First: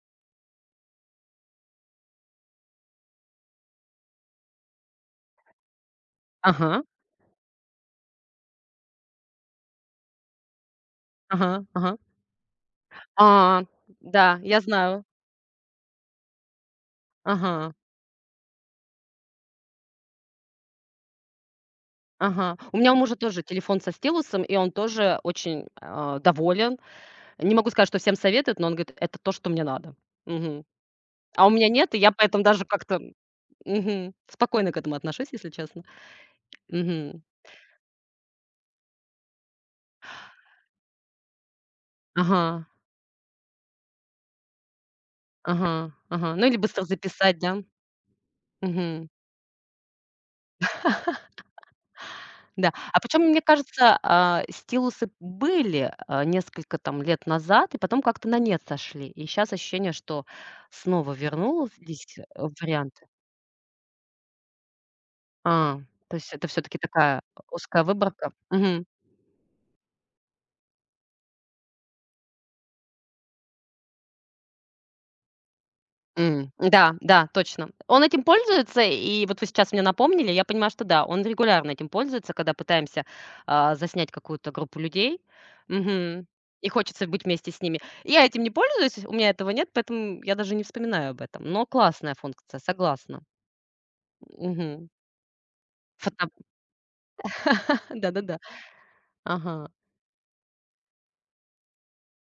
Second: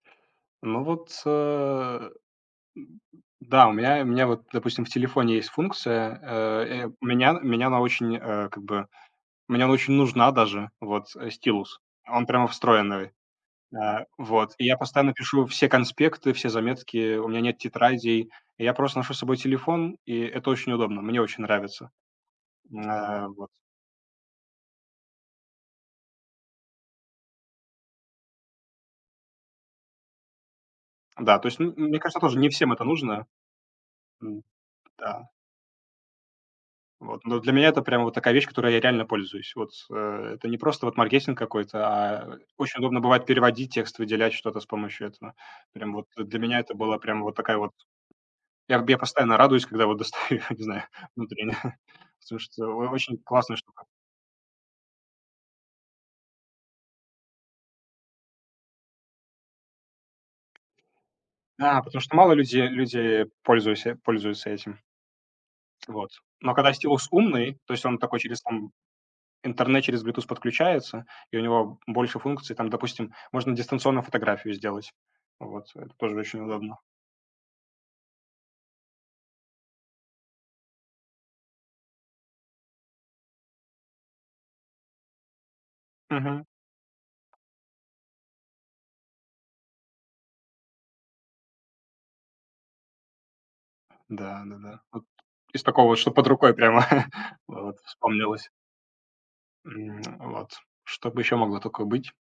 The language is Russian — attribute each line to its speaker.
Speaker 1: Ну вот, а, да, у меня у меня вот, допустим, в телефоне есть функция, а,
Speaker 2: Ага.
Speaker 1: э, у меня меня она очень, э, как бы мне очень нужна даже вот, э,
Speaker 2: Ага
Speaker 1: стилус.
Speaker 2: ага.
Speaker 1: Он прямо встроенный.
Speaker 2: А,
Speaker 1: А,
Speaker 2: да,
Speaker 1: вот.
Speaker 2: я
Speaker 1: И я
Speaker 2: знаю.
Speaker 1: постоянно пишу все конспекты, все заметки, у меня нет
Speaker 2: Ага.
Speaker 1: тетрадей. Я просто ношу с собой телефон, и это очень удобно. Мне очень нравится.
Speaker 2: Ага, у меня у мужа
Speaker 1: А,
Speaker 2: тоже
Speaker 1: вот.
Speaker 2: телефон со стилусом, и он тоже очень, а, доволен. Не могу сказать, что всем советует, но он говорит: "Это то, что мне надо". Мгм.
Speaker 1: Да,
Speaker 2: А
Speaker 1: то
Speaker 2: у
Speaker 1: есть,
Speaker 2: меня
Speaker 1: м
Speaker 2: нет, и
Speaker 1: мне
Speaker 2: я
Speaker 1: кажется, тоже
Speaker 2: поэтому
Speaker 1: не
Speaker 2: даже
Speaker 1: всем это
Speaker 2: как-то, м,
Speaker 1: нужно,
Speaker 2: мгм,
Speaker 1: м,
Speaker 2: спокойно к этому отношусь,
Speaker 1: да.
Speaker 2: если честно, мгм.
Speaker 1: Вот, ну, для меня это прям вот такая вещь, которой я реально пользуюсь, вот, а. Это не просто вот маркетинг какой-то, а
Speaker 2: Ага.
Speaker 1: очень удобно бывает переводить текст, выделять что-то с помощью этого
Speaker 2: Ага
Speaker 1: прям вот.
Speaker 2: ага.
Speaker 1: Для
Speaker 2: Ну или
Speaker 1: меня это
Speaker 2: быстро
Speaker 1: было прям вот
Speaker 2: записать, да?
Speaker 1: такая вот Я я
Speaker 2: Мгм.
Speaker 1: постоянно радуюсь, когда вот достаю, не знаю, внутренне, потому что
Speaker 2: Да.
Speaker 1: о
Speaker 2: А
Speaker 1: очень
Speaker 2: почем, мне
Speaker 1: классная штука.
Speaker 2: кажется, а, стилусы были, а, несколько там лет назад, и потом как-то на нет сошли. И щас ощущение, что снова
Speaker 1: Да, потому что
Speaker 2: вернулись, э,
Speaker 1: мало людей
Speaker 2: варианты.
Speaker 1: люди пользуйся пользуются этим.
Speaker 2: А,
Speaker 1: Вот.
Speaker 2: то есть это
Speaker 1: Но когда
Speaker 2: всё-таки
Speaker 1: стилус
Speaker 2: такая, э,
Speaker 1: умный, то
Speaker 2: узкая
Speaker 1: есть, он такой
Speaker 2: выборка,
Speaker 1: через, там,
Speaker 2: мгм.
Speaker 1: интернет, через Bluetooth подключается, и у него больше функций. Там, допустим, можно дистанционно фотографию сделать. Вот, это тоже очень
Speaker 2: М,
Speaker 1: удобно.
Speaker 2: м-да, да, точно. Он этим пользуется, и вот вы сейчас мне напомнили. Я понимаю, что да, он регулярно этим пользуется, когда пытаемся, а, заснять какую-то группу людей, мгм.
Speaker 1: Мгм.
Speaker 2: И хочется быть вместе с ними. Я этим не пользуюсь, у меня этого нет, поэтому я даже не вспоминаю об этом. Но классная функция, согласна.
Speaker 1: Да да да.
Speaker 2: Мгм.
Speaker 1: Вот из такого, что под
Speaker 2: Фотоп
Speaker 1: рукой, прямо. Вот,
Speaker 2: Да да да.
Speaker 1: вспомнилось.
Speaker 2: Ага.
Speaker 1: М, вот. Чтобы ещё могло только быть?